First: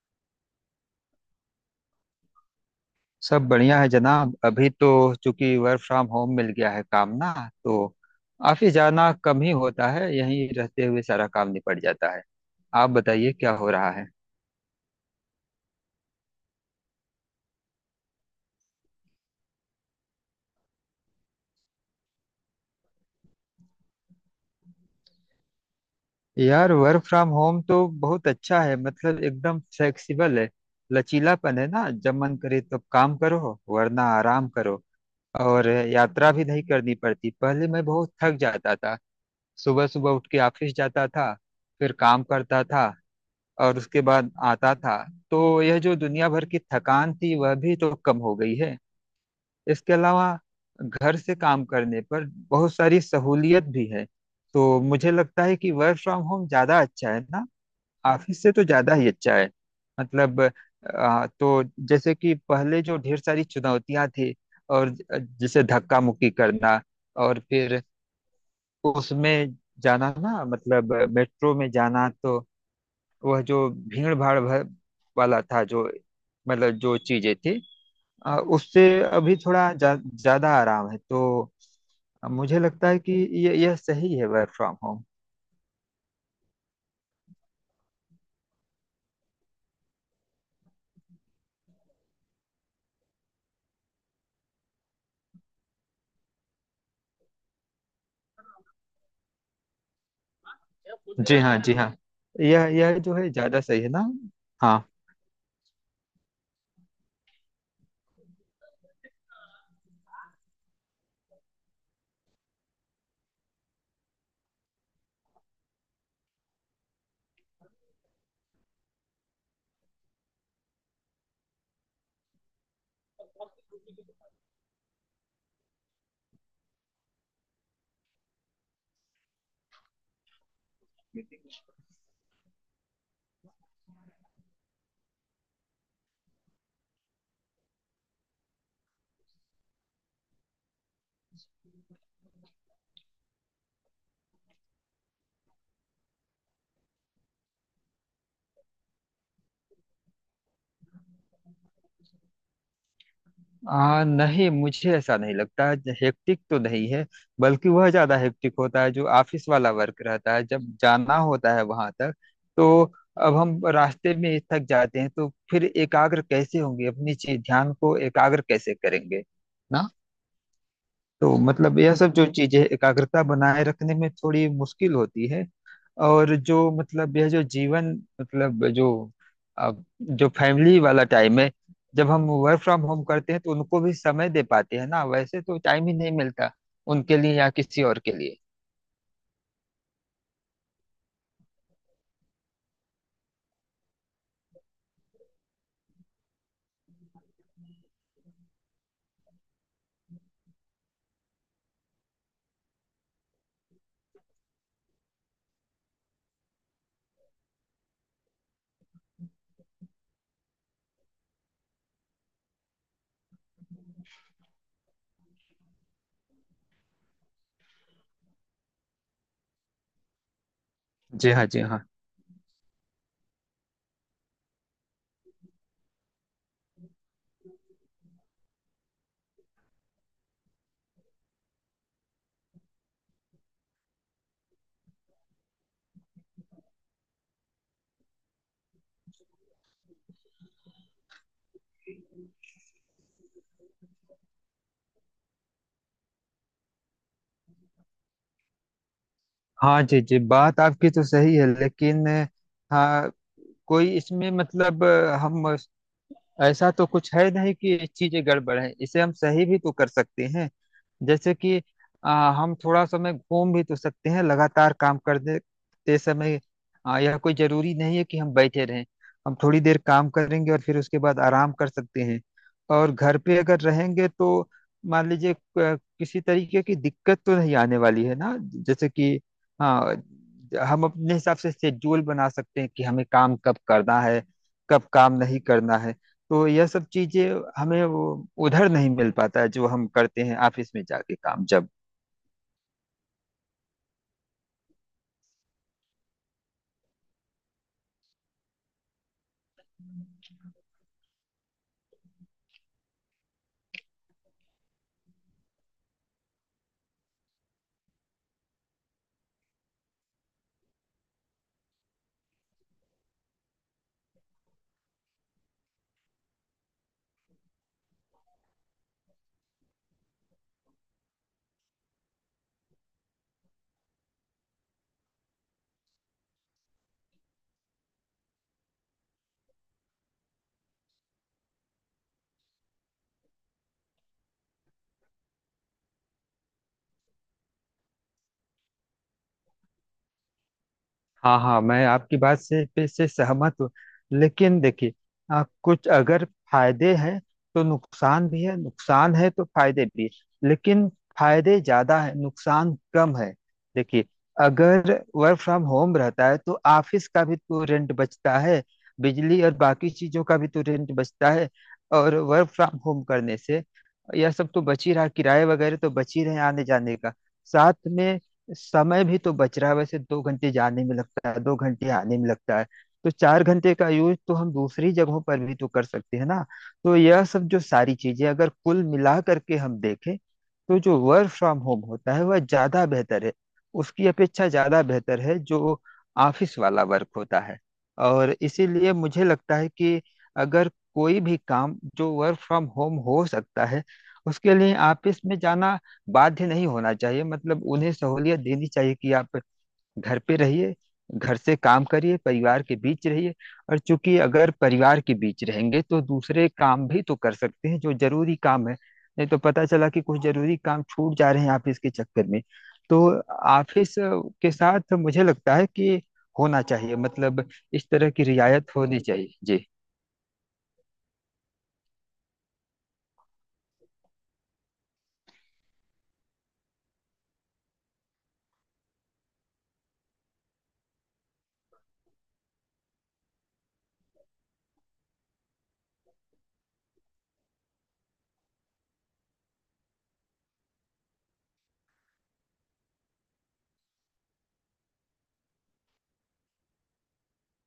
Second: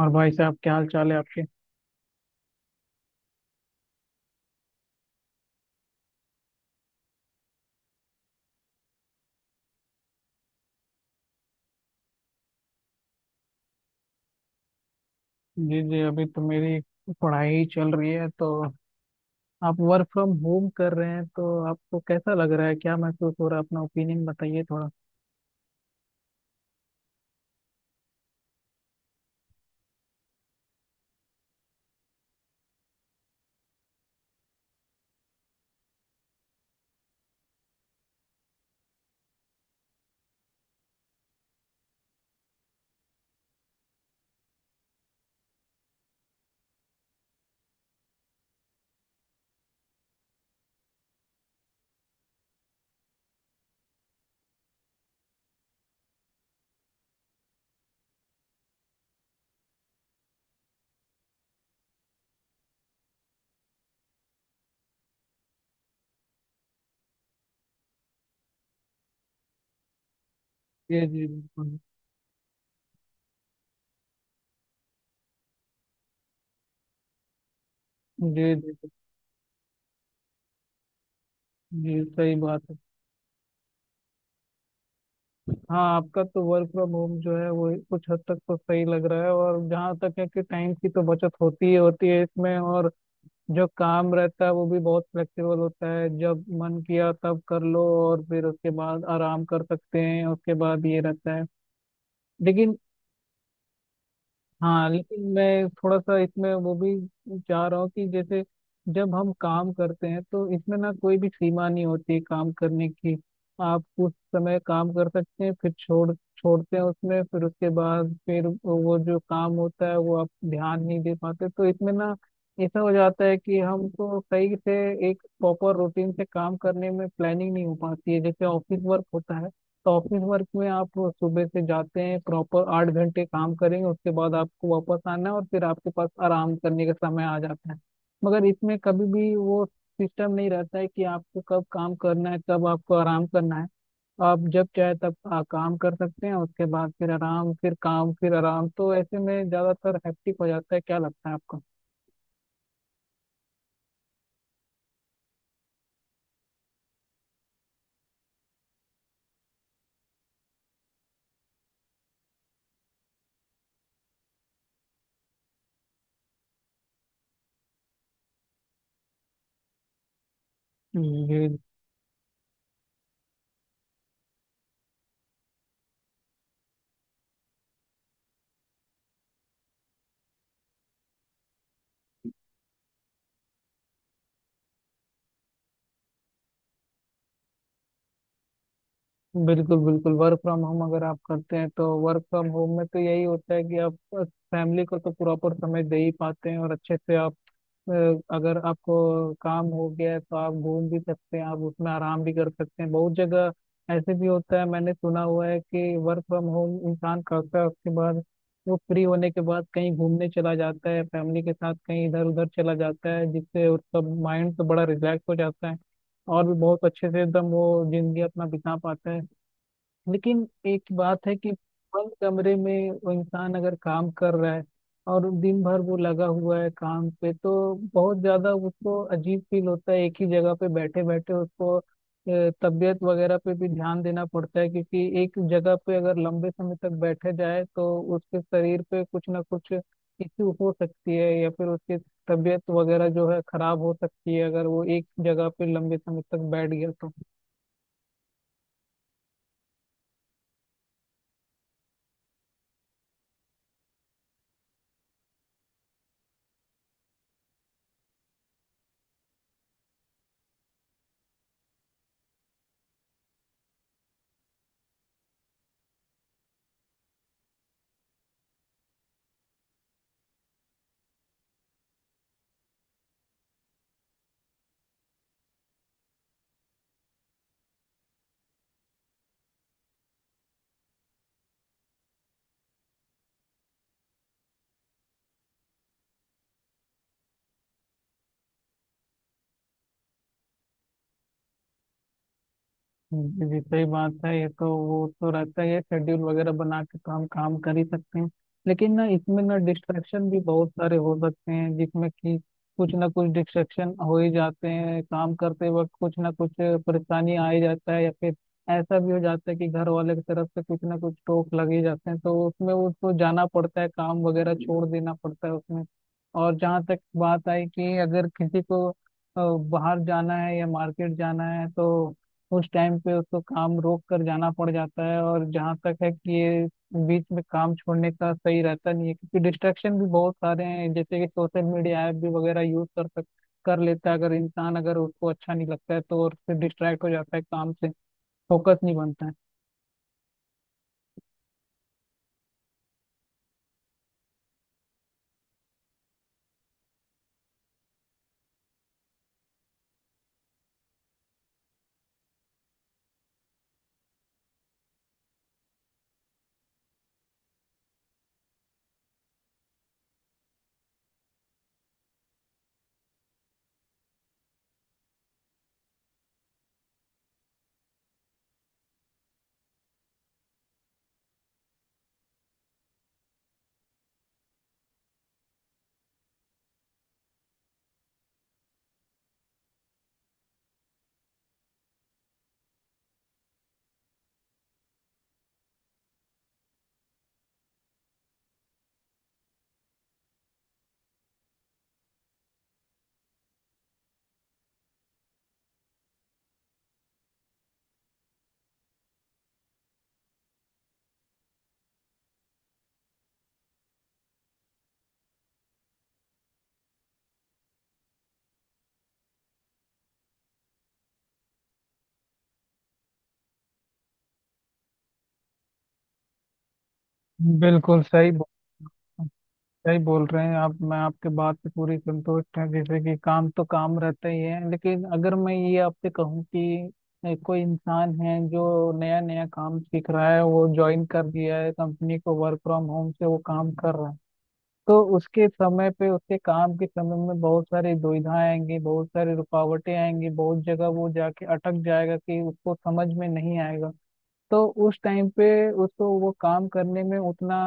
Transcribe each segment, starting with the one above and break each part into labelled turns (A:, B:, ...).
A: और भाई साहब क्या हाल चाल है आपके।
B: सब बढ़िया है जनाब। अभी तो चूंकि वर्क फ्रॉम होम मिल गया है काम ना, तो ऑफिस जाना कम ही होता है, यहीं रहते हुए सारा काम निपट जाता है। आप बताइए क्या हो रहा है।
A: जी जी अभी तो मेरी पढ़ाई ही चल रही है तो आप वर्क फ्रॉम होम कर रहे हैं तो आपको कैसा लग रहा है, क्या महसूस हो रहा है? अपना ओपिनियन बताइए थोड़ा।
B: यार वर्क फ्रॉम होम तो बहुत अच्छा है, मतलब एकदम फ्लेक्सिबल है। लचीलापन है ना, जब मन करे तब काम करो वरना आराम करो। और यात्रा भी नहीं करनी पड़ती, पहले मैं बहुत थक जाता था। सुबह सुबह उठ के ऑफिस जाता था, फिर काम करता था और उसके बाद आता था। तो यह जो दुनिया भर की थकान थी वह भी तो कम हो गई है। इसके अलावा घर से काम करने पर बहुत सारी सहूलियत भी है। तो मुझे लगता है कि वर्क फ्रॉम होम ज्यादा अच्छा है ना, ऑफिस से तो ज्यादा ही अच्छा है। मतलब तो जैसे कि पहले जो ढेर सारी चुनौतियां थी, और जैसे धक्का मुक्की करना और फिर उसमें जाना ना, मतलब
A: जी जी
B: मेट्रो में
A: बिल्कुल।
B: जाना, तो वह जो भीड़ भाड़ भर वाला था, जो मतलब जो चीजें थी,
A: जी जी
B: उससे
A: जी
B: अभी थोड़ा ज्यादा आराम है। तो
A: जी, सही
B: मुझे
A: बात है।
B: लगता है कि ये यह सही है वर्क फ्रॉम होम।
A: हाँ, आपका तो वर्क फ्रॉम होम जो है वो कुछ हद तक तो सही लग रहा है, और जहाँ तक है कि टाइम की तो बचत होती ही होती है इसमें, और जो काम रहता है वो भी बहुत फ्लेक्सिबल होता है। जब मन किया तब कर लो और फिर उसके बाद आराम कर सकते हैं, उसके बाद ये रहता
B: जी
A: है।
B: हाँ, जी हाँ। यह
A: लेकिन
B: यह जो है ज्यादा सही है ना। हाँ।
A: हाँ, लेकिन मैं थोड़ा सा इसमें वो भी चाह रहा हूँ कि जैसे जब हम काम करते हैं तो इसमें ना कोई भी सीमा नहीं होती है काम करने की। आप उस समय काम कर सकते हैं, फिर छोड़ते हैं उसमें, फिर उसके बाद फिर वो जो काम होता है वो आप ध्यान नहीं दे पाते, तो इसमें ना ऐसा हो जाता है कि हमको सही से एक प्रॉपर रूटीन से काम करने में प्लानिंग नहीं हो पाती है, जैसे ऑफिस वर्क होता है। तो ऑफिस वर्क में आप सुबह से जाते हैं, प्रॉपर 8 घंटे काम करेंगे, उसके बाद आपको वापस आना है और फिर आपके पास आराम करने का समय आ जाता है। मगर इसमें कभी भी वो सिस्टम नहीं रहता है कि आपको कब काम करना है, कब आपको आराम करना है। आप जब चाहे तब काम कर सकते हैं, उसके बाद फिर आराम, फिर काम, फिर आराम, तो ऐसे में ज्यादातर हैप्टिक हो जाता है। क्या लगता है आपको?
B: नहीं, मुझे ऐसा नहीं लगता। हेक्टिक तो नहीं है, बल्कि वह ज्यादा हेक्टिक होता है जो ऑफिस वाला वर्क रहता है, जब जाना होता है वहां तक। तो अब हम रास्ते में थक जाते हैं तो फिर एकाग्र कैसे होंगे, अपनी चीज ध्यान को एकाग्र कैसे करेंगे ना। तो
A: जी,
B: मतलब यह सब जो चीजें एकाग्रता बनाए रखने में थोड़ी मुश्किल होती है। और जो मतलब यह जो जीवन मतलब जो अब जो फैमिली वाला टाइम है, जब हम वर्क फ्रॉम होम करते हैं तो उनको भी समय दे पाते हैं ना, वैसे तो टाइम ही नहीं मिलता उनके लिए या किसी और के लिए।
A: बिल्कुल बिल्कुल, वर्क फ्रॉम होम अगर आप करते हैं तो वर्क फ्रॉम होम में तो यही होता है कि आप फैमिली को तो प्रॉपर समय दे ही पाते हैं, और अच्छे से आप अ, अगर आपको काम हो गया है तो आप घूम भी सकते हैं, आप उसमें आराम भी कर सकते हैं। बहुत जगह ऐसे भी होता है, मैंने सुना हुआ है कि वर्क फ्रॉम होम इंसान करता है, उसके बाद वो फ्री होने के बाद कहीं घूमने चला जाता है फैमिली के साथ, कहीं इधर उधर चला जाता है, जिससे उसका माइंड तो बड़ा रिलैक्स हो जाता है और भी बहुत अच्छे से एकदम वो जिंदगी अपना बिता पाता है। लेकिन एक बात
B: जी
A: है
B: हाँ,
A: कि
B: जी हाँ।
A: बंद कमरे में वो इंसान अगर काम कर रहा है और दिन भर वो लगा हुआ है काम पे, तो बहुत ज्यादा उसको अजीब फील होता है। एक ही जगह पे बैठे बैठे उसको तबीयत वगैरह पे भी ध्यान देना पड़ता है, क्योंकि एक जगह पे अगर लंबे समय तक बैठे जाए तो उसके शरीर पे कुछ ना कुछ इश्यू हो सकती है, या फिर उसकी तबीयत वगैरह जो है खराब हो सकती है अगर वो एक जगह पे लंबे समय तक बैठ गया तो।
B: हाँ जी जी, बात आपकी तो सही है, लेकिन हाँ कोई इसमें मतलब हम, ऐसा तो कुछ है नहीं कि ये चीजें गड़बड़ है, इसे हम सही भी तो कर सकते हैं। जैसे कि हम थोड़ा समय घूम भी तो सकते हैं लगातार काम करते समय। यह कोई जरूरी नहीं है कि हम बैठे रहें। हम थोड़ी देर काम करेंगे और फिर उसके बाद आराम कर सकते हैं। और घर पे अगर रहेंगे तो मान लीजिए किसी तरीके की दिक्कत तो नहीं आने वाली है ना। जैसे कि हाँ, हम अपने हिसाब से शेड्यूल बना सकते हैं कि हमें काम कब करना है, कब काम नहीं करना है। तो यह सब चीजें हमें वो उधर नहीं मिल पाता है जो हम करते हैं ऑफिस में जाके काम जब।
A: जी जी, सही बात है, ये तो वो तो रहता ही है, शेड्यूल वगैरह बना के तो हम काम कर ही सकते हैं। लेकिन ना इसमें ना डिस्ट्रैक्शन भी बहुत सारे हो सकते हैं, जिसमें कि कुछ ना कुछ डिस्ट्रैक्शन हो ही जाते हैं काम करते वक्त, कुछ ना कुछ परेशानी आ ही जाता है, या फिर ऐसा भी हो जाता है कि घर वाले की तरफ से कुछ ना कुछ टोक लग ही जाते हैं, तो उसमें उसको जाना पड़ता है, काम वगैरह छोड़ देना पड़ता है उसमें। और जहाँ तक बात आई कि अगर किसी को बाहर जाना है या मार्केट जाना है, तो उस टाइम पे उसको काम रोक कर जाना पड़ जाता है। और जहाँ तक है कि ये बीच में काम छोड़ने का सही रहता नहीं है, क्योंकि डिस्ट्रैक्शन भी बहुत सारे हैं, जैसे कि सोशल मीडिया ऐप भी वगैरह यूज कर लेता है अगर इंसान, अगर उसको अच्छा नहीं लगता है तो, और फिर डिस्ट्रैक्ट हो जाता है काम से, फोकस नहीं बनता है।
B: हाँ हाँ, मैं आपकी बात से पे से सहमत हूँ। लेकिन देखिए, कुछ अगर फायदे हैं तो नुकसान भी है, नुकसान है तो फायदे भी है, लेकिन फायदे ज्यादा है नुकसान कम है। देखिए, अगर वर्क फ्रॉम होम रहता है तो ऑफिस का भी तो रेंट बचता है, बिजली और बाकी चीजों का भी तो रेंट बचता है। और वर्क फ्रॉम होम करने से यह सब तो बच ही रहा, किराए वगैरह तो बच ही रहे, आने जाने का साथ में समय भी तो बच रहा है। वैसे दो घंटे जाने में लगता है, दो घंटे आने में लगता है, तो चार घंटे का यूज तो हम दूसरी जगहों पर भी तो कर सकते हैं ना। तो यह सब जो सारी चीजें अगर कुल मिला करके हम देखें, तो जो वर्क फ्रॉम होम होता है वह ज्यादा बेहतर है, उसकी अपेक्षा ज्यादा बेहतर है जो ऑफिस वाला वर्क होता है। और इसीलिए मुझे लगता है कि अगर कोई भी काम जो वर्क फ्रॉम होम हो सकता है उसके लिए ऑफिस में जाना बाध्य नहीं होना चाहिए, मतलब उन्हें सहूलियत देनी चाहिए कि आप घर पे रहिए, घर से काम करिए, परिवार के बीच रहिए। और चूंकि अगर परिवार के बीच रहेंगे तो दूसरे काम भी तो कर सकते हैं जो जरूरी काम है। नहीं तो पता चला कि कुछ जरूरी काम छूट जा रहे हैं ऑफिस के चक्कर में। तो ऑफिस के साथ मुझे लगता है कि होना चाहिए, मतलब इस
A: बिल्कुल
B: तरह की
A: सही बोला,
B: रियायत होनी चाहिए जी।
A: सही बोल रहे हैं आप, मैं आपके बात से पूरी संतुष्ट है। जैसे कि काम तो काम रहता ही है, लेकिन अगर मैं ये आपसे कहूँ कि कोई इंसान है जो नया नया काम सीख रहा है, वो ज्वाइन कर दिया है कंपनी को, वर्क फ्रॉम होम से वो काम कर रहा है, तो उसके समय पे उसके काम के समय में बहुत सारी दुविधाएं आएंगी, बहुत सारी रुकावटें आएंगी, बहुत जगह वो जाके अटक जाएगा कि उसको समझ में नहीं आएगा। तो उस टाइम पे उसको वो काम करने में उतना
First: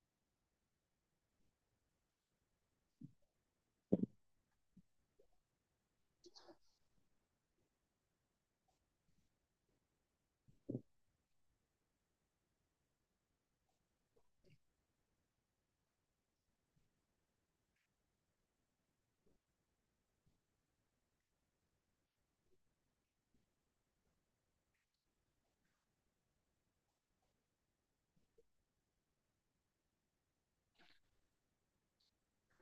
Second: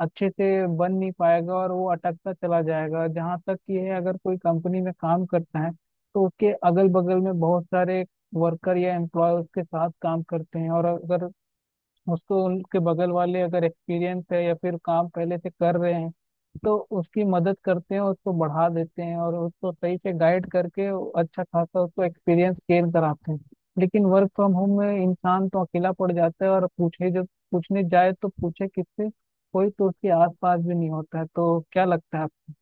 A: अच्छे से बन नहीं पाएगा और वो अटकता चला जाएगा। जहाँ तक कि है, अगर कोई कंपनी में काम करता है तो उसके अगल बगल में बहुत सारे वर्कर या एम्प्लॉय उसके साथ काम करते हैं, और अगर उसको उनके बगल वाले अगर एक्सपीरियंस है या फिर काम पहले से कर रहे हैं तो उसकी मदद करते हैं, उसको बढ़ा देते हैं और उसको सही से गाइड करके अच्छा खासा उसको एक्सपीरियंस गेन कराते हैं। लेकिन वर्क फ्रॉम होम में इंसान तो अकेला पड़ जाता है, और पूछे जब पूछने जाए तो पूछे किससे, कोई तो उसके आसपास भी नहीं होता है। तो क्या लगता है आपको?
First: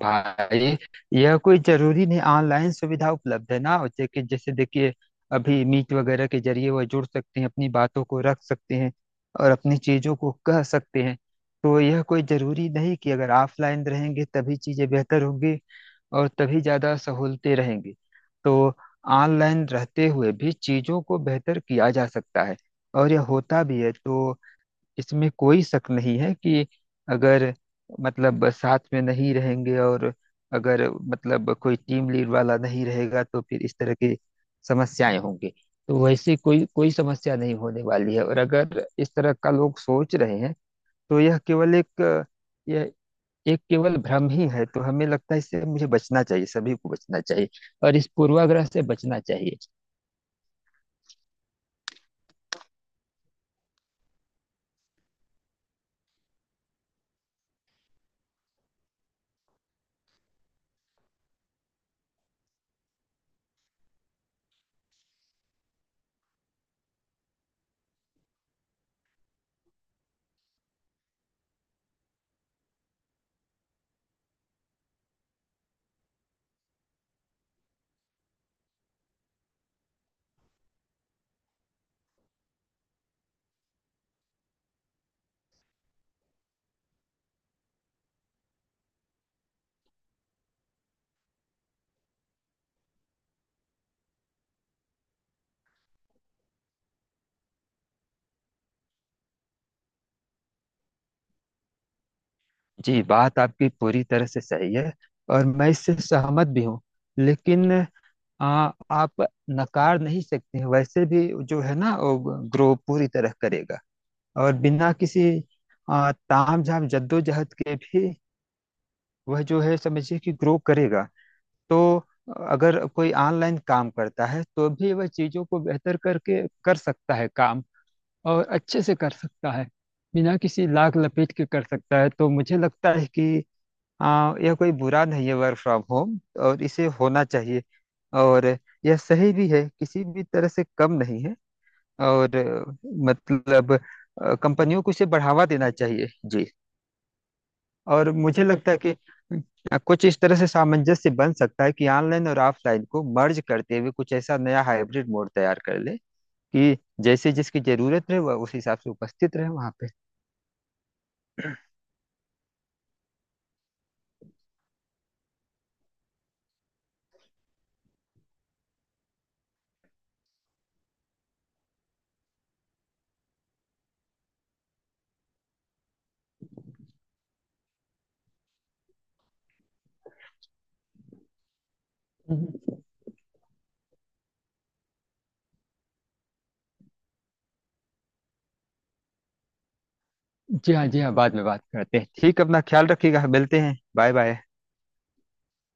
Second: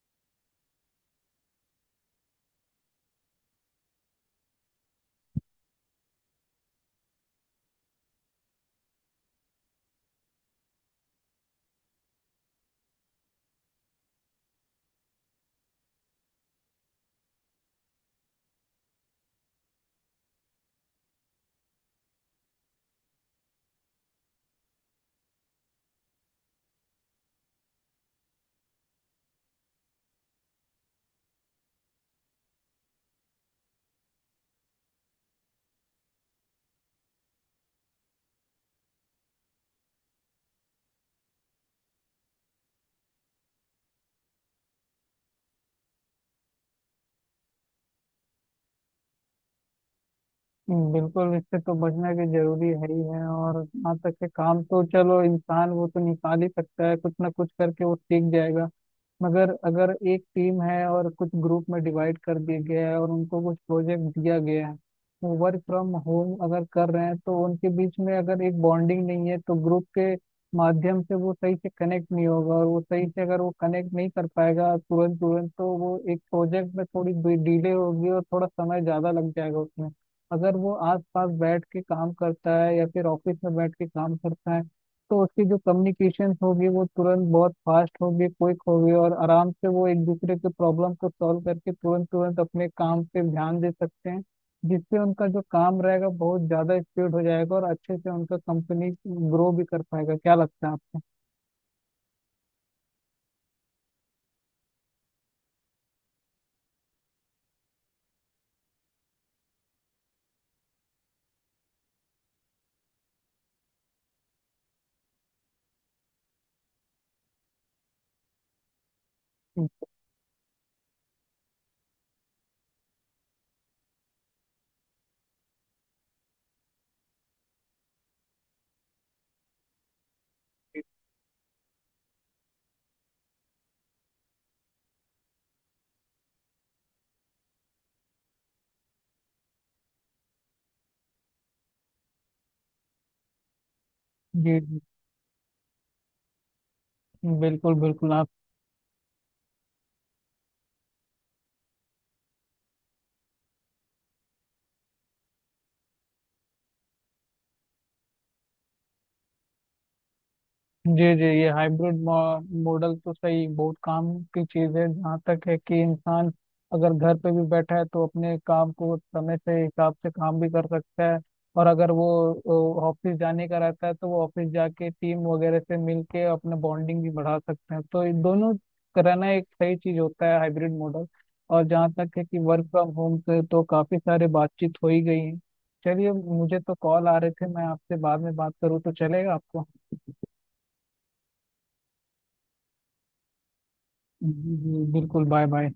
B: भाई, यह कोई जरूरी नहीं, ऑनलाइन सुविधा उपलब्ध है ना, और जैसे कि जैसे देखिए अभी मीट वगैरह के जरिए वह जुड़ सकते हैं, अपनी बातों को रख सकते हैं और अपनी चीजों को कह सकते हैं। तो यह कोई जरूरी नहीं कि अगर ऑफलाइन रहेंगे तभी चीजें बेहतर होंगी और तभी ज्यादा सहूलतें रहेंगी। तो ऑनलाइन रहते हुए भी चीजों को बेहतर किया जा सकता है, और यह होता भी है। तो इसमें कोई शक नहीं है कि अगर मतलब साथ में नहीं रहेंगे और अगर मतलब कोई टीम लीड वाला नहीं रहेगा तो फिर इस तरह की समस्याएं होंगी। तो वैसे कोई कोई समस्या नहीं होने वाली है, और अगर इस तरह का लोग सोच रहे हैं तो यह केवल एक, यह एक केवल भ्रम ही है। तो हमें लगता है इससे मुझे बचना चाहिए, सभी को बचना चाहिए और इस पूर्वाग्रह से बचना चाहिए।
A: बिल्कुल, इससे तो बचना भी जरूरी है ही है। और यहाँ तक के काम, तो चलो इंसान वो तो निकाल ही सकता है, कुछ ना कुछ करके वो सीख जाएगा। मगर अगर एक टीम है और कुछ ग्रुप में डिवाइड कर दिया गया है और उनको कुछ प्रोजेक्ट दिया गया है, वो वर्क फ्रॉम होम अगर कर रहे हैं तो उनके बीच में अगर एक बॉन्डिंग नहीं है तो ग्रुप के माध्यम से वो सही से कनेक्ट नहीं होगा, और वो सही से अगर वो कनेक्ट नहीं कर पाएगा तुरंत तुरंत, तो वो एक प्रोजेक्ट में थोड़ी डिले होगी और थोड़ा समय ज़्यादा लग जाएगा उसमें। अगर वो आस पास बैठ के काम करता है या फिर ऑफिस में बैठ के काम करता है तो उसकी जो कम्युनिकेशन होगी वो तुरंत बहुत फास्ट होगी, क्विक होगी, और आराम से वो एक दूसरे के प्रॉब्लम को सॉल्व करके तुरंत तुरंत अपने काम पे ध्यान दे सकते हैं, जिससे उनका जो काम रहेगा बहुत ज्यादा स्पीड हो जाएगा और अच्छे से उनका कंपनी ग्रो भी कर पाएगा। क्या लगता है आपको?
B: जी, बात आपकी पूरी तरह से सही है और मैं इससे सहमत भी हूँ। लेकिन आप नकार नहीं सकते हैं, वैसे भी जो है ना वो ग्रो पूरी तरह करेगा। और बिना किसी तामझाम जद्दोजहद के भी वह जो है, समझिए कि ग्रो करेगा। तो अगर कोई ऑनलाइन काम करता है तो भी वह चीजों को बेहतर करके कर सकता है काम, और अच्छे से कर सकता है, बिना किसी
A: जी।
B: लाग लपेट के कर सकता है। तो मुझे लगता है कि यह कोई बुरा नहीं है वर्क फ्रॉम होम, और इसे होना चाहिए। और यह सही भी है, किसी भी तरह से कम नहीं है। और मतलब
A: जी जी,
B: कंपनियों को इसे बढ़ावा देना चाहिए जी।
A: बिल्कुल बिल्कुल
B: और
A: आप।
B: मुझे लगता है कि कुछ इस तरह से सामंजस्य बन सकता है कि ऑनलाइन और ऑफलाइन को मर्ज करते हुए कुछ ऐसा नया हाइब्रिड मोड तैयार कर ले कि जैसे जिसकी जरूरत रहे वह उस हिसाब से उपस्थित रहे वहां पे।
A: जी जी, ये हाइब्रिड मॉडल तो सही बहुत काम की चीज है। जहाँ तक है कि इंसान अगर घर पे भी बैठा है तो अपने काम को समय से हिसाब से काम भी कर सकता है, और अगर वो ऑफिस जाने का रहता है तो वो ऑफिस जाके टीम वगैरह से मिलके अपना बॉन्डिंग भी बढ़ा सकते हैं। तो ये दोनों कराना एक सही चीज होता है, हाइब्रिड मॉडल। और जहाँ तक है कि वर्क फ्रॉम होम से तो काफी सारे बातचीत हो ही गई है। चलिए, मुझे तो कॉल आ रहे थे, मैं आपसे बाद में बात करूँ तो चलेगा आपको?
B: जी हाँ, जी हाँ, बाद में बात करते हैं, ठीक, अपना ख्याल रखिएगा, मिलते हैं, बाय बाय।
A: जी, जी, बिल्कुल, बाय बाय।